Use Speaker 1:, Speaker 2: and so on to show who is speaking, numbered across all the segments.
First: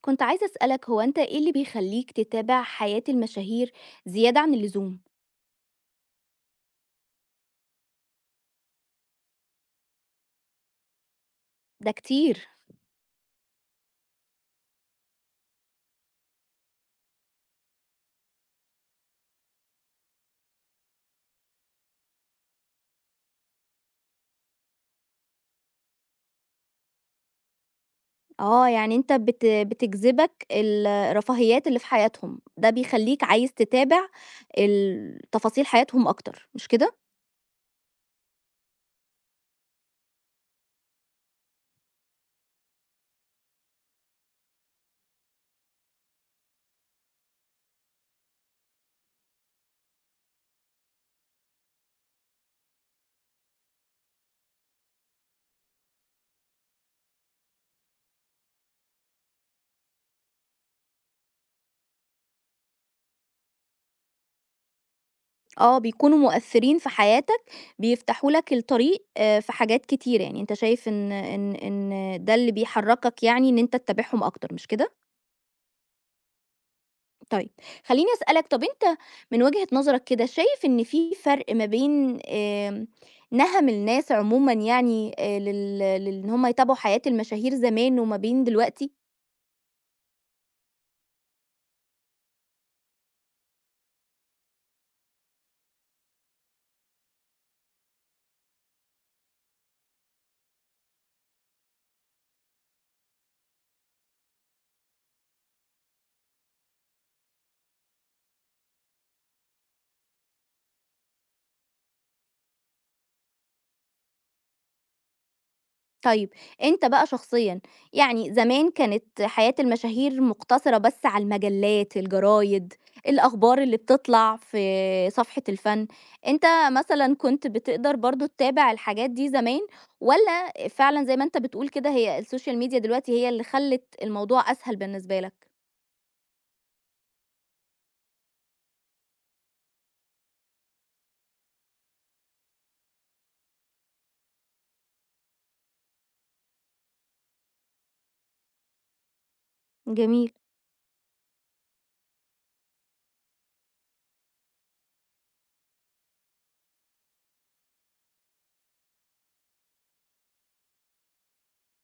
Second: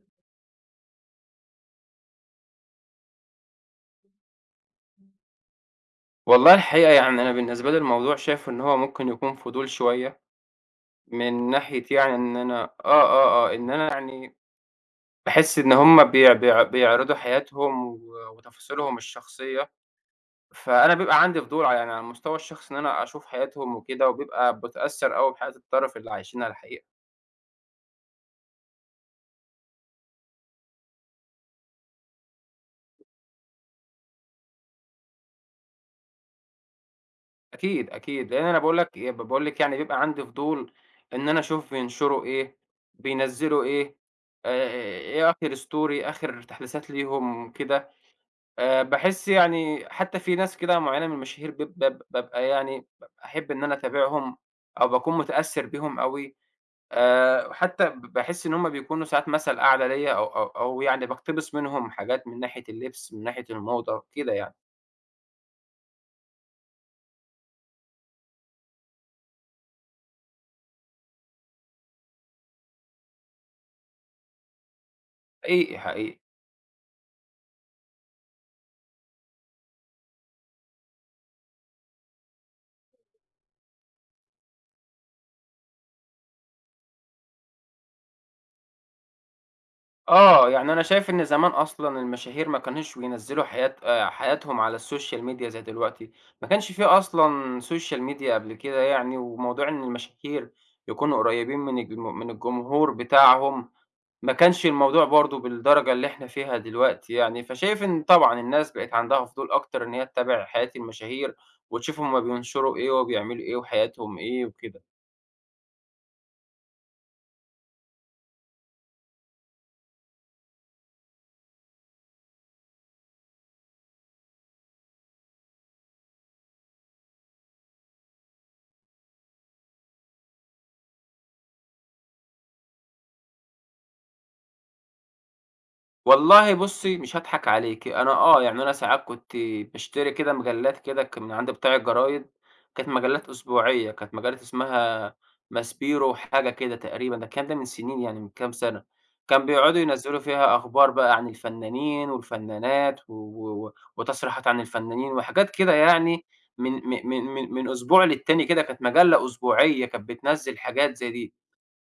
Speaker 1: كنت عايزة أسألك هو أنت إيه اللي بيخلّيك تتابع حياة المشاهير زيادة عن اللزوم؟
Speaker 2: والله الحقيقة يعني أنا بالنسبة لي الموضوع شايف إن هو ممكن يكون فضول شوية، من ناحية
Speaker 1: ده
Speaker 2: يعني إن
Speaker 1: كتير.
Speaker 2: أنا إن أنا يعني باحس إن هُم بيعرضوا حياتهم وتفاصيلهم الشخصية، فأنا بيبقى عندي فضول يعني على المستوى الشخصي إن أنا أشوف حياتهم وكده، وبيبقى باتأثّر أوي بحياة الطرف اللي عايشينها الحقيقة،
Speaker 1: آه، يعني أنت بتجذبك الرفاهيات اللي في حياتهم، ده بيخلّيك عايز تتابع تفاصيل حياتهم أكتر، مش كده؟
Speaker 2: أكيد، أكيد، لإن أنا باقول لك إيه، باقول لِك يعني بيبقى عندي فضول إن أنا أشوف بينشروا إيه، بينزّلوا إيه، آآ، إيه آخر story آخر تحديثات ليهم كده. باحس يعني حتى في ناس كده معيّنة من المشاهير بيب باب بابقى يعني باحب إن أنا أتابعهم أو باكون متأثّر بيهم أوي، وحتى باحس إن هُم بيكونوا ساعات مثل أعلى ليّا أو يعني باقتبس منهم حاجات من ناحية اللبس، من ناحية الموضة، كده يعني.
Speaker 1: آه، بيكونوا مؤثرين في حياتك، بيفتحوا لك الطريق في حاجات كتيرة، يعني أنت شايف إن ده اللي بيحرّكك يعني إن أنت تتابعهم أكتر، مش كده؟
Speaker 2: حقيقي، حقيقي.
Speaker 1: طيب، خلّيني أسألك. طَب أنت من وجهة نظرك كده شايف إن في فرق ما بين نَهَم الناس عمومًا، يعني لل لإن هم يتابعوا حياة المشاهير زمان وما بين دلوقتي؟
Speaker 2: يعني أنا شايف إن زمان أصلًا المشاهير ما كانوش بينزّلوا حياة حياتهم على السوشيال ميديا زي دلوقتي، ما كانش في أصلًا سوشيال ميديا قبل كده يعني، وموضوع إن المشاهير يكونوا قريبين من الجمهور بتاعهم، ما كانش الموضوع برضه بالدرجة اللي إحنا فيها دلوقتي يعني، فشايف إن طبعًا الناس بقت عندها فضول أكتر إن هي تتابع حياة المشاهير، وتشوف هُم بينشروا إيه وبيعملوا إيه وحياتهم إيه وكده.
Speaker 1: طيب أنت بقى شخصيًا، يعني زمان كانت حياة المشاهير مقتصرة بس على المجلات، الجرايد، الأخبار اللي بتطلع في صفحة الفن. أنت مثلًا كنت بتقدر برضه تتابع الحاجات دي زمان، والّا فعلًا زي ما أنت بتقول كده هي السوشيال ميديا دلوقتي هي اللي خلّت الموضوع أسهل بالنسبة لك؟
Speaker 2: والله بُصّي، مش هاضحك عليكِ، أنا يعني أنا ساعات كنت باشتري كده مجلات كده من عند بتاع الجرايد، كانت مجلات أسبوعية، كانت مجلة اسمها ماسبيرو حاجة كده تقريبًا، ده الكلام ده من سنين يعني من كام سنة، كان بيقعدوا ينزّلوا
Speaker 1: جميل.
Speaker 2: فيها أخبار بقى عن الفنانين والفنانات وتصريحات عن الفنانين وحاجات كده يعني من م من من من أسبوع للتاني كده، كانت مجلة أسبوعية كانت بتنزّل حاجات زي دي.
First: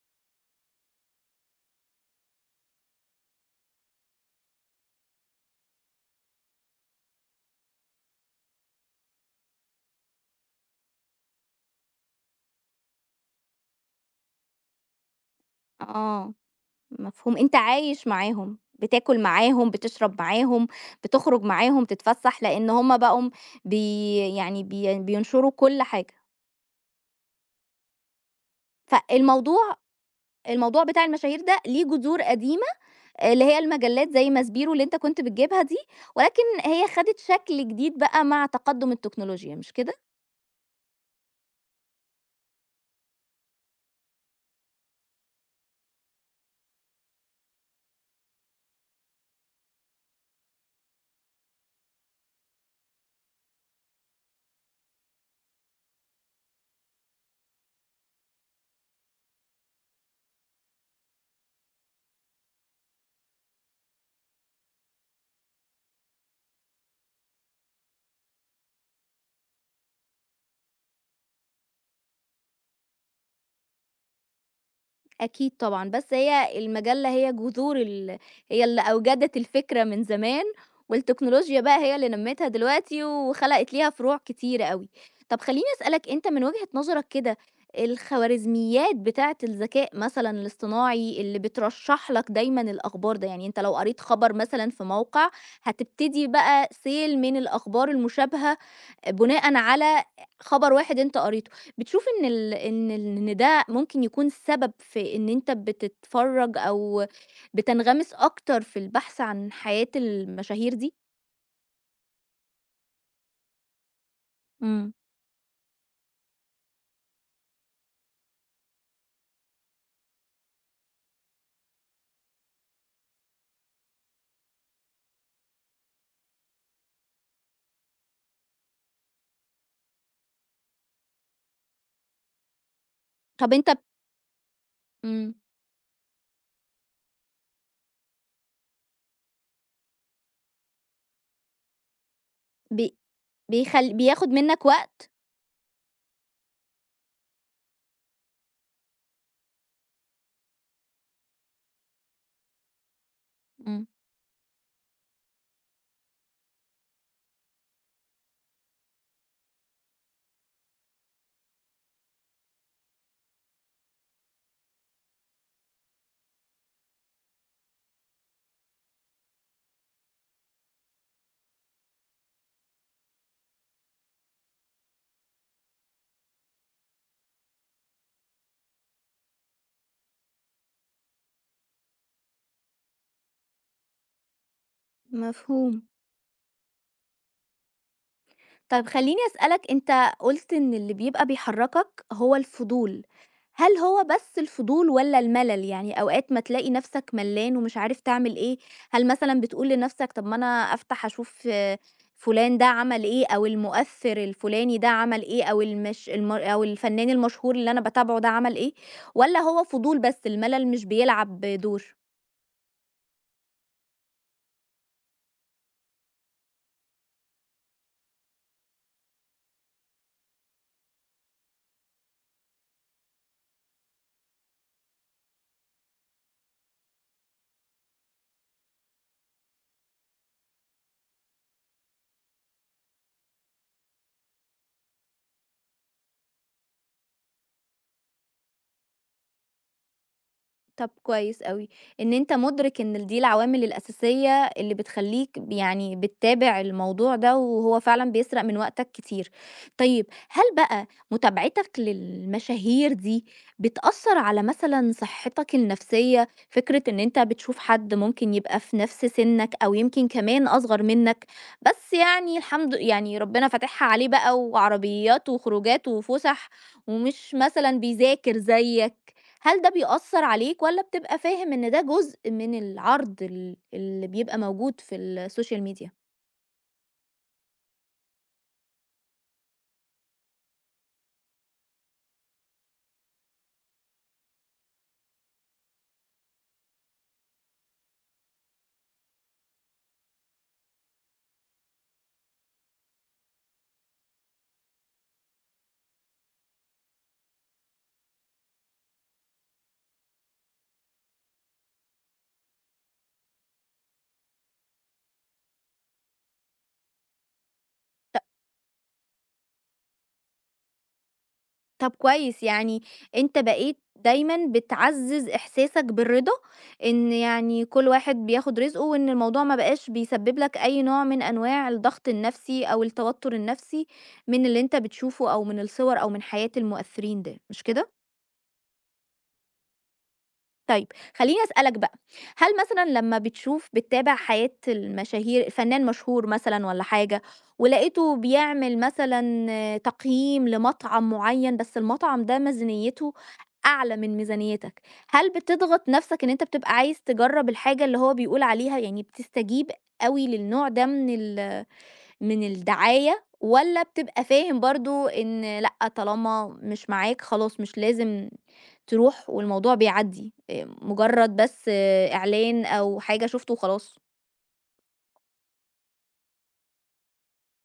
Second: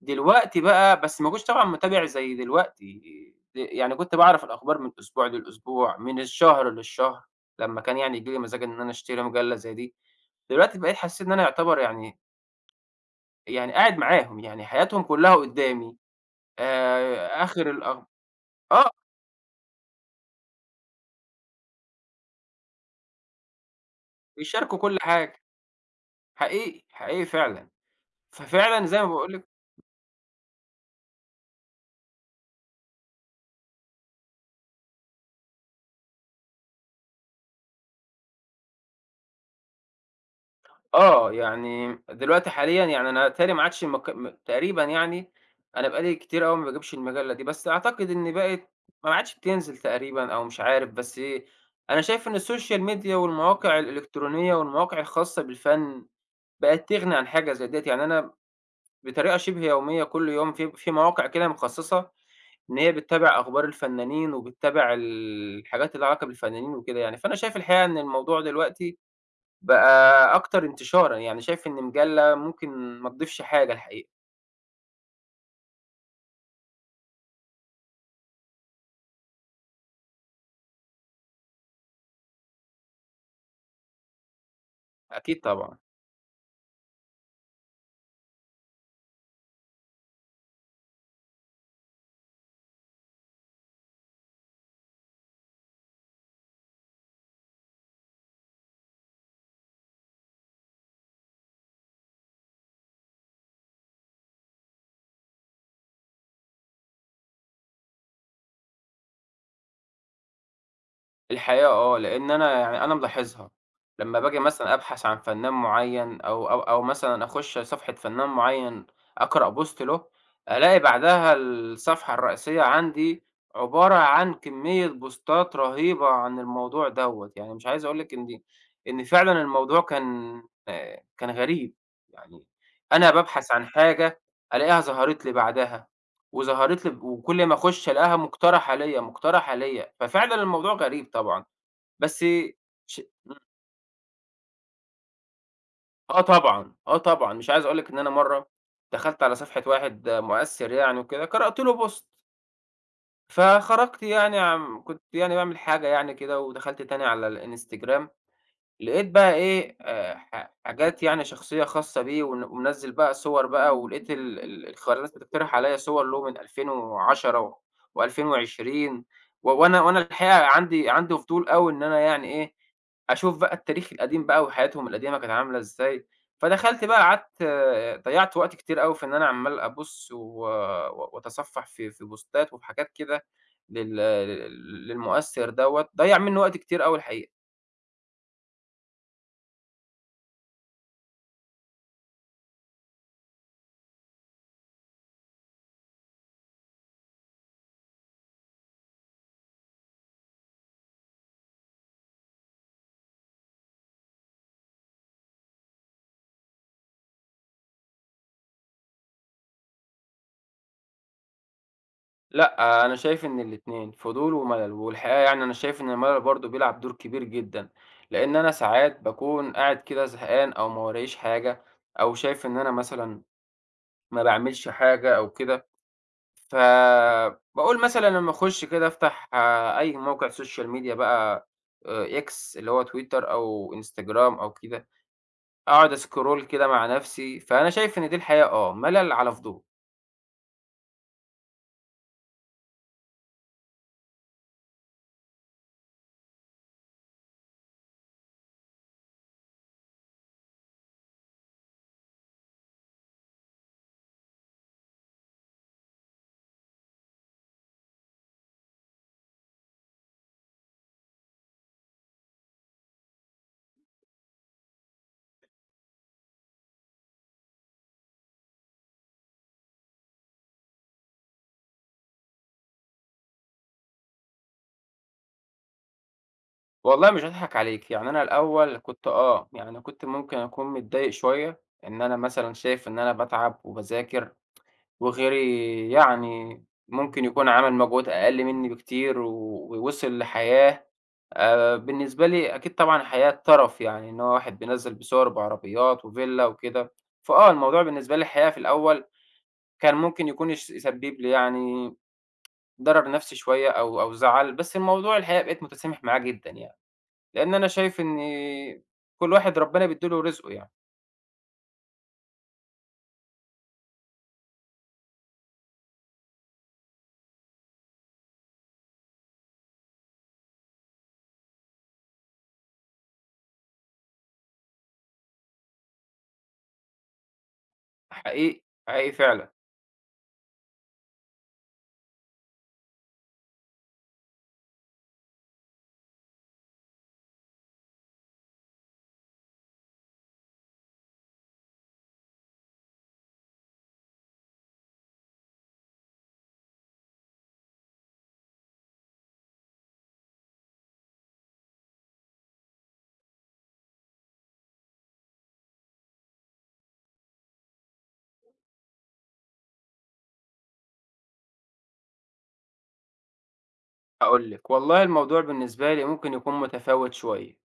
Speaker 2: دلوقتي بقى بس ما كنتش طبعًا متابع زي دلوقتي، يعني كنت باعرف الأخبار من أسبوع للأسبوع، من الشهر للشهر، لمّا كان يعني ييجي لي مزاج إن أنا أشتري مجلة زي دي، دلوقتي بقيت حسّيت إن أنا يعتبر يعني قاعد معاهم، يعني حياتهم كلّها قدّامي،
Speaker 1: آه. مفهوم، أنت
Speaker 2: آخر الأخب
Speaker 1: عايش معاهم،
Speaker 2: آه،
Speaker 1: بتاكل معاهم، بتشرب معاهم، بتخرج معاهم، تتفسّح، لإن هُم بقوا بي يعني
Speaker 2: بيشاركوا كل
Speaker 1: بي
Speaker 2: حاجة،
Speaker 1: بينشروا كل حاجة.
Speaker 2: حقيقي، حقيقي فعلًا، ففعلًا زي ما باقول لِك
Speaker 1: فالموضوع الموضوع بتاع المشاهير ده ليه جذور قديمة، آه، اللي هي المجلات زي ماسبيرو اللي أنت كنت بتجيبها دي، ولكن هي خدت شكل جديد بقى مع تقدُّم التكنولوجيا، مش كده؟
Speaker 2: يعني دلوقتي حاليًا يعني أنا بيتهيأ لي ما عادش مك م تقريبًا يعني أنا بقى لي كتير أوي ما باجيبش المجلة دي، بس أعتقد إن بقت ما عادش بتنزل تقريبًا أو مش عارف، بس إيه، أنا شايف إن السوشيال ميديا والمواقع الإلكترونية والمواقع الخاصة بالفن بقت تغني عن حاجة زي ديّة، يعني أنا بطريقة شبه يومية كل يوم في مواقع كده مخصصة إن هي بتتابع أخبار الفنانين وبتتابع الحاجات اللي لها علاقة بالفنانين وكده يعني، فأنا شايف الحقيقة إن الموضوع دلوقتي بقى أكتر انتشارًا، يعني شايف إن مجلة ممكن ما تضيفش حاجة الحقيقة،
Speaker 1: أكيد طبعًا، بس هي المجلة هي جذور ال هي اللي أوجدت الفكرة من زمان، والتكنولوجيا بقى هي اللي نمّتها دلوقتي وخلقت ليها فروع كتيرة أوي.
Speaker 2: أكيد
Speaker 1: طب خلّيني
Speaker 2: طبعًا.
Speaker 1: أسألك، أنت من وجهة نظرك كده، الخوارزميات بتاعة الذكاء مثلًا الاصطناعي اللي بترشّح لك دايمًا الأخبار ده، يعني أنت لو قريت خبر مثلًا في موقع، هتبتدي بقى سيل من الأخبار المشابهة بناءً على خبر واحد أنت قريته. بتشوف إن ال إن ال إن ده ممكن يكون سبب في إن أنت بتتفرّج أو بتنغمس أكتر في البحث عن حياة المشاهير دي؟
Speaker 2: الحقيقة لإن أنا ملاحظها، لمّا باجي مثلًا
Speaker 1: إمم.
Speaker 2: أبحث عن فنان معيّن أو مثلًا أخُش صفحة فنان معيّن أقرأ post له، ألاقي بعدها الصفحة الرئيسية عندي عبارة عن كمية بوستات رهيبة عن الموضوع دوّة، يعني مش عايز أقول لِك إن دي إن فعلًا الموضوع كان كان غريب، يعني أنا بابحث
Speaker 1: طب
Speaker 2: عن
Speaker 1: أنت. إمم.
Speaker 2: حاجة ألاقيها
Speaker 1: ب
Speaker 2: ظهرت لي
Speaker 1: مم.
Speaker 2: بعدها، وظهرت لي وكل ما أخُش ألاقيها مقترحة ليّا، مقترحة ليّا، ففعلًا الموضوع غريب طبعًا. بس
Speaker 1: بي...
Speaker 2: ش
Speaker 1: بيخل بياخد منّك وقت؟
Speaker 2: آه طبعًا، آه طبعًا، مش عايز أقول لِك إن أنا مرّة دخلت على صفحة واحد مؤثّر يعني وكده، قرأت له post
Speaker 1: إمم.
Speaker 2: فخرجت يعني كنت يعني باعمل حاجة يعني كده ودخلت تاني على الإنستجرام، لقيت بقى إيه، ح حاجات يعني شخصية خاصة بيه ومنزّل بقى صور بقى، ولقيت ال ال الخوارزميات بتقترح عليّا صور له من 2010 و و2020 و وأنا وأنا الحقيقة عندي فضول أوي إن أنا يعني إيه، أشوف بقى التاريخ القديم بقى وحياتهم القديمة كانت عاملة إزاي، فدخلت بقى قعدت ضيّعت وقت كتير أوي في إن أنا عمّال أبُص و و واتصفّح في بوستات وفي حاجات كده لل للمؤثّر
Speaker 1: مفهوم.
Speaker 2: دوّة، ضيّع منّي وقت كتير أوي الحقيقة.
Speaker 1: طيب خلّيني أسألك، أنت قُلت إن اللي بيبقى بيحرّكك هو الفضول، هل هو بس الفضول والّا الملل؟ يعني أوقات ما تلاقي نَفْسك ملّان ومش عارف تعمل إيه، هل مثلًا بتقول لنَفْسك طَب ما أنا أفتح أشوف آه، فُلان ده عمل إيه أو المؤثِّر الفُلاني ده عمل إيه أو المش الم أو الفنان المشهور اللي أنا باتابعه ده عمل إيه، والّا هو فضول بس الملل مش بيلعب دور؟
Speaker 2: لأ، آه، أنا شايف إن الاتنين، فضول وملل، والحقيقة يعني أنا شايف إن الملل برضه بيلعب دور كبير جدًا، لإن أنا ساعات باكون قاعد كده زهقان أو ما وراييش حاجة، أو شايف إن أنا مثلًا ما باعملش حاجة أو كده، فباقول مثلًا لمّا أخش كده أفتح أي موقع سوشيال ميديا بقى X اللي هو تويتر أو إنستجرام أو كده، أقعد أسكرول كده مع نفسي، فأنا شايف إن دي الحقيقة ملل على فضول.
Speaker 1: طب كويس أوي، إن أنت مُدرِك إن دي العوامل الأساسية اللي بتخلّيك ب يعني بتتابع الموضوع ده، وهو فعلًا بيسرق من وقتك كتير. طيب هل بقى متابعتك للمشاهير دي بتأثّر على مثلًا صحتك النفسية؟ فكرة إن أنت بتشوف حد ممكن يبقى في نفس سِنّك أو يمكن كمان أصغر منّك، بس يعني الحمد يعني ربنا فاتحها عليه بقى وعربيات وخروجات وفُسح، ومش مثلًا بيذاكر زيّك. هل ده بيأثّر عليك والّا بتبقى فاهم إن ده جزء من العرض اللي بيبقى موجود في السوشيال ميديا؟
Speaker 2: والله مش هاضحك عليك، يعني أنا الأول كنت ممكن أكون متضايق شوية، إن أنا مثلًا شايف إن أنا باتعب وباذاكر، وغيري يعني ممكن يكون عمل مجهود أقل مني بكتير، ووصل لحياة بالنسبة لي أكيد طبعًا حياة تَرَف يعني، إن هو واحد بينزّل بصور بعربيات وفيلا وكده، فآه الموضوع بالنسبة لي الحقيقة في الأول كان ممكن يكون يسبب لي يعني ضرر نفسي شوية أو أو زعل، بس الموضوع الحقيقة بقيت متسامح معاه جدًا يعني. لإن أنا شايف إن كل واحد ربنا بيدّي له رزقه يعني،
Speaker 1: طب كويس، يعني أنت بقيت دايمًا بتعزّز إحساسك بالرضا، إن يعني كل واحد بياخد رزقه وإن الموضوع ما بقاش بيسبب لك أي نوع من أنواع الضغط النفسي أو التوتر النفسي من اللي أنت بتشوفه أو من الصور أو من حياة المؤثرين ده، مش كده؟
Speaker 2: حقيقي، حقيقي فعلًا.
Speaker 1: طيب خلّيني أسألك بقى، هل مثلًا لمّا بتشوف بتتابع حياة المشاهير فنان مشهور مثلًا والّا حاجة، ولقيته بيعمل مثلًا آه، تقييم لمطعم معيّن بس المطعم ده ميزانيته أعلى من ميزانيتك، هل بتضغط نفسك إن أنت بتبقى عايز تجرّب الحاجة اللي هو بيقول عليها، يعني بتستجيب أوي للنوع ده من من الدعاية، والّا بتبقى فاهم برضه إن لأ، طالما مش معاك خلاص مش لازم تروح والموضوع بيعدّي، مجرّد بس آه، إعلان أو حاجة شُفته وخلاص؟
Speaker 2: هاقول لِك، والله الموضوع بالنسبة لي ممكن يكون متفاوت شوية،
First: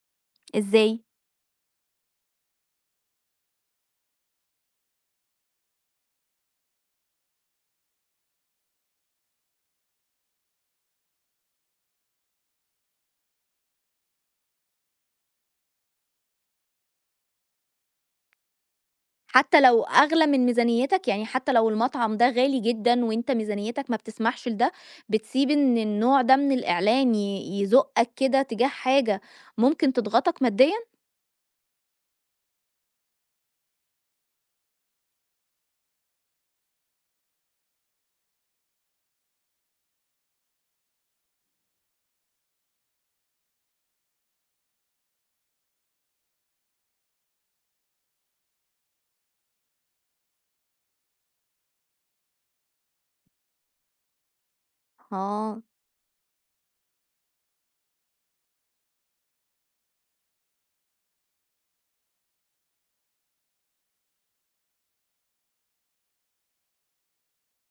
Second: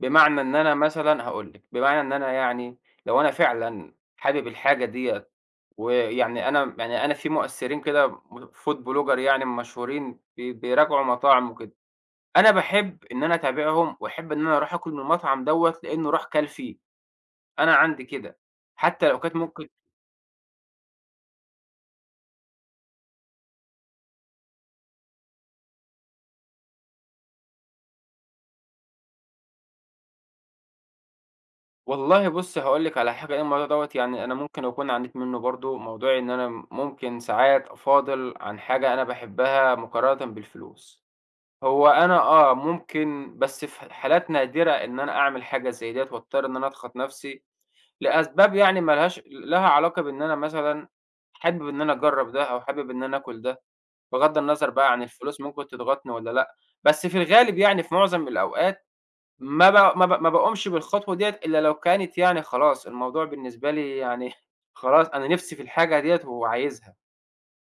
Speaker 2: بمعنى إن أنا
Speaker 1: إزاي؟
Speaker 2: مثلًا هاقول لِك، بمعنى إن أنا يعني لو أنا فعلًا حابب الحاجة ديّة ويعني أنا يعني أنا في مؤثرين كده food blogger يعني مشهورين بيراجعوا مطاعم وكده، أنا باحب إن أنا أتابعهم وأحب إن أنا أروح آكل من المطعم دوّة لإنه راح كَل فيه، أنا عندي كده، حتى لو كانت
Speaker 1: حتى
Speaker 2: ممكن.
Speaker 1: لو أغلى من ميزانيتك، يعني حتى لو المطعم ده غالي جدًا وأنت ميزانيتك ما بتسمحش لده، بتسيب إن النوع ده من الإعلان يزُقّك كده تجاه حاجة ممكن تضغطك ماديًا؟
Speaker 2: والله بُصّي، هاقول لِك على حاجة، ايه الموضوع دوّة يعني أنا ممكن أكون عانيت منّه برضه، موضوع إن أنا ممكن ساعات أفاضل عن حاجة أنا باحبها مقارنةً بالفلوس. هو أنا ممكن بس في حالات نادرة إن أنا أعمل حاجة زي ديّة وأضطر إن أنا أضغط نَفْسي لأسباب يعني ما لهاش لها علاقة بإن أنا مثلًا حابب إن أنا أجرّب ده أو حابب إن أنا آكل ده، بغض النظر بقى عن الفلوس
Speaker 1: آه.
Speaker 2: ممكن تضغطني والّا لأ، بس في الغالب يعني في معظم الأوقات ما باقومش بالخطوة ديّة إلا لو كانت يعني خلاص الموضوع بالنسبة لي يعني خلاص أنا نِفْسي في الحاجة ديّة وعايزها،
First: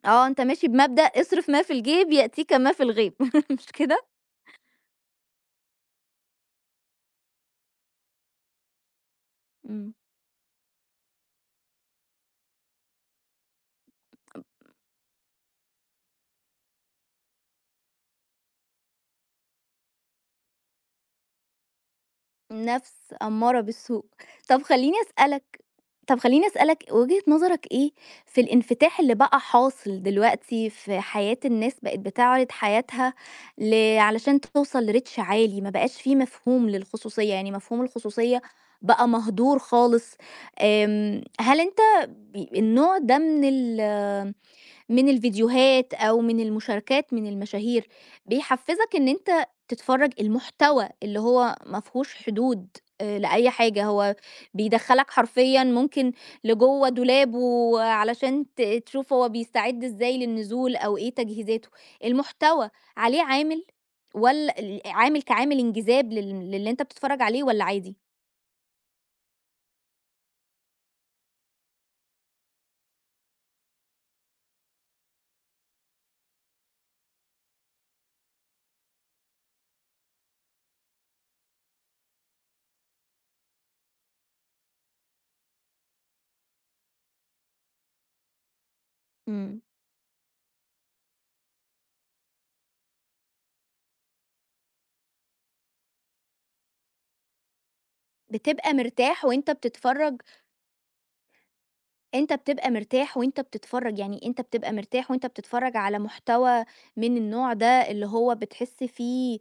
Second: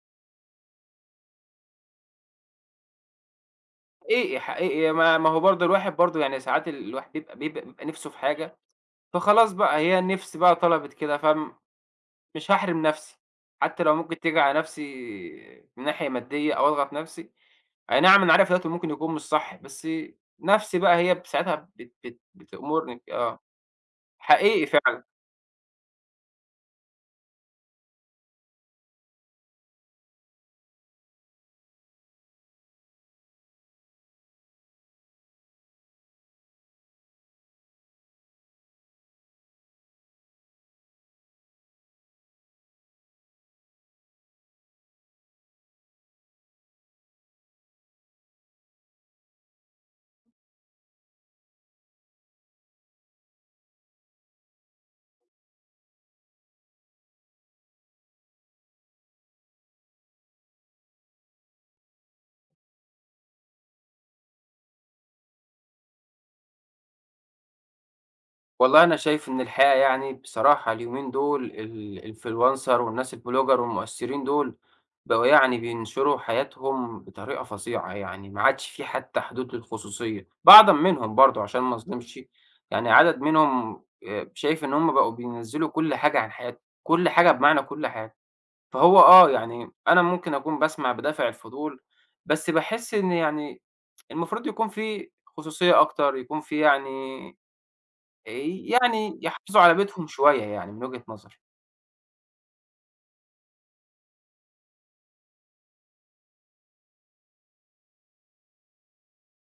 Speaker 1: آه، أنت ماشي بمبدأ اصرف ما في الجيب يأتيك ما في الغيب مش كده؟
Speaker 2: حقيقي، حقيقي ما هو برضه الواحد برضه يعني ساعات الواحد بيبقى نِفْسه في حاجة، فخلاص بقى
Speaker 1: إمم.
Speaker 2: هي النِفْس بقى طلبِت كده، فمش هاحرِم نَفْسي، حتى لو ممكن تيجي على نَفْسي من ناحية مادية أو أضغط نَفْسي، أي نعم أنا عارف دلوقتي ممكن يكون مش صح، بس نَفْسي بقى هي ساعتها بت بت
Speaker 1: نَفْس
Speaker 2: بتأمرني
Speaker 1: أمّارة بالسوء. طَب
Speaker 2: حقيقي
Speaker 1: خلّيني
Speaker 2: فعلًا.
Speaker 1: أسألك طَب خلّيني أسألك وجهة نظرك إيه في الانفتاح اللي بقى حاصل دلوقتي في حياة الناس بقت بتعرض حياتها ل علشان توصل لreach عالي، ما بقاش في مفهوم للخصوصية، يعني مفهوم الخصوصية بقى مهدور خالص. هل أنت النوع ده من من الفيديوهات أو من المشاركات من المشاهير، بيحفّزك إن أنت تتفرّج المحتوى اللي هو ما فيهوش حدود لأي حاجة، هو بيدخّلك حرفيًا ممكن لجوّه دولابه علشان تشوف هو بيستعد إزاي للنزول أو إيه تجهيزاته، المحتوى عليه عامل والّا عامل كعامل إنجذاب للي أنت بتتفرّج عليه، والّا عادي؟
Speaker 2: والله أنا شايف إن الحقيقة يعني بصراحة اليومين دول الإنفلونسر والناس البلوجر والمؤثرين دول بقوا يعني بينشروا حياتهم بطريقة فظيعة يعني ما عادش في حتى حدود للخصوصية بعضا منهم برضو عشان ما أظلمش يعني عدد منهم شايف إن هم بقوا بينزلوا كل حاجة عن حياتهم كل حاجة بمعنى كل حاجة فهو
Speaker 1: إمم.
Speaker 2: يعني أنا ممكن أكون بسمع بدافع الفضول بس بحس إن يعني المفروض يكون في خصوصية أكتر يكون في يعني آآ
Speaker 1: بتبقى
Speaker 2: يعني
Speaker 1: مرتاح وأنت
Speaker 2: يحافظوا على بيتهم
Speaker 1: بتتفرّج.
Speaker 2: شوية يعني من وجهة نظري.
Speaker 1: يعني أنت بتبقى مرتاح وأنت بتتفرّج على محتوى من النوع ده اللي هو بتحس فيه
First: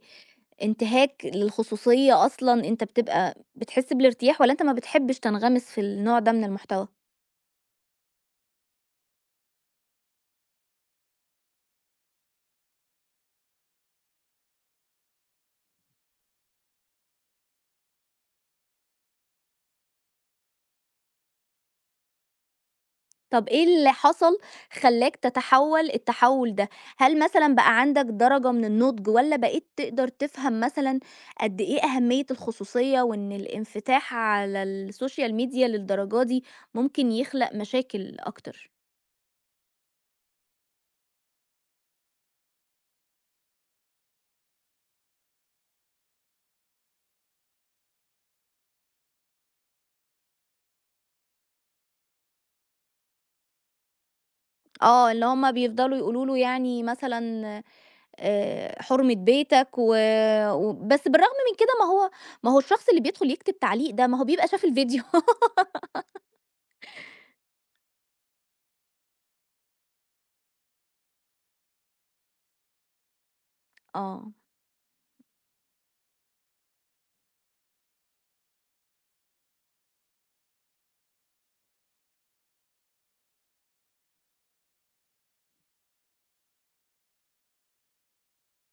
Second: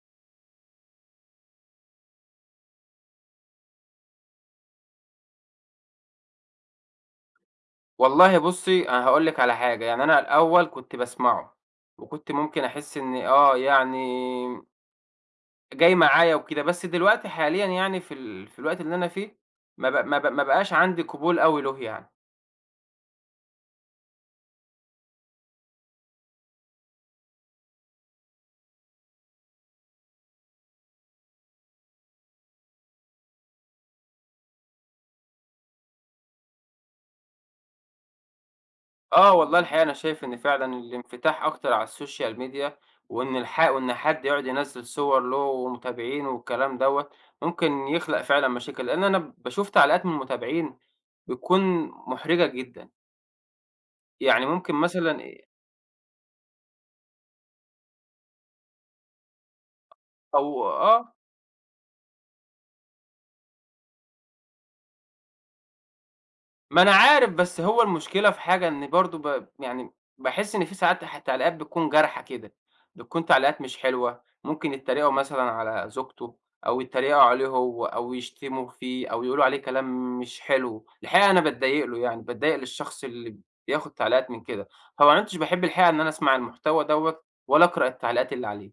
Speaker 1: انتهاك للخصوصية أصلًا، أنت بتبقى بتحس بالارتياح والّا أنت ما بتحبش تنغمس في النوع ده من المحتوى؟
Speaker 2: والله بُصّي، أنا هاقول لِك على حاجة، يعني أنا الأول كنت باسمعه، وكنت ممكن أحس إن يعني جاي معايا وكده، بس دلوقتي حاليًا يعني في الوقت اللي أنا فيه ما بقاش عندي قبول أوي له يعني.
Speaker 1: طَب إيه اللي حصل خلّاك تتحوّل التحوّل ده؟ هل مثلًا بقى عندك درجة من النضج، والّا بقيت تقدر تفهم مثلًا قد إيه أهمية الخصوصية وإن الانفتاح على السوشيال ميديا للدرجة دي ممكن يخلق مشاكل أكتر؟
Speaker 2: آه والله الحقيقة أنا شايف إن فعلًا الانفتاح أكتر على السوشيال ميديا، وإن حد يقعد ينزّل صور له ومتابعينه والكلام دوّة، ممكن يخلق فعلًا مشاكل، لإن أنا باشوف تعليقات من متابعين بتكون مُحرِجة جدًا، يعني ممكن مثلًا
Speaker 1: آه، اللي هُم بيفضلوا يقولوا له يعني مثلًا حُرمة بيتك و،
Speaker 2: أو
Speaker 1: و بس
Speaker 2: آه،
Speaker 1: بالرغم من كده، ما هو الشخص اللي بيدخل يكتب تعليق ده، ما هو بيبقى شاف الفيديو.
Speaker 2: ما أنا عارف بس هو المشكلة في حاجة إن برضه يعني باحس إن في ساعات تعليقات بتكون جارحة كده، بتكون تعليقات مش حلوة،
Speaker 1: آه.
Speaker 2: ممكن يتريقوا مثلًا على زوجته أو يتريقوا عليه هو أو يشتموا فيه أو يقولوا عليه كلام مش حلو، الحقيقة أنا باتضايق له يعني، باتضايق للشخص اللي بياخد تعليقات من كده، فما عُدتش باحب الحقيقة إن أنا أسمع المحتوى دوّة ولا أقرأ التعليقات اللي عليه،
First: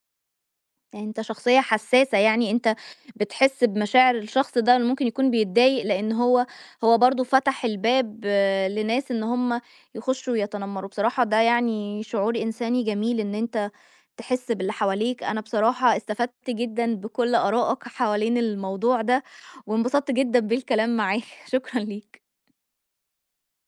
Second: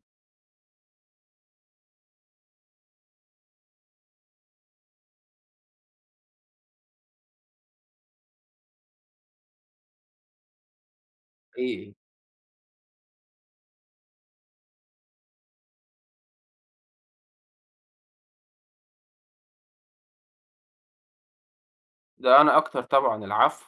Speaker 1: يعني أنت شخصية حساسة، يعني أنت بتحس بمشاعر الشخص ده اللي ممكن يكون بيتضايق، لإن هو برضه فتح الباب آه، لناس إن هم يخشوا يتنمروا. بصراحة ده
Speaker 2: حقيقي،
Speaker 1: يعني شعور إنساني جميل إن أنت تحس باللي حواليك. أنا بصراحة استفدت جدًا بكل آرائك حوالين الموضوع ده، وانبسطت جدًا بالكلام معاك. شكرًا ليك.
Speaker 2: ده أنا أكتر طبعًا، العفو.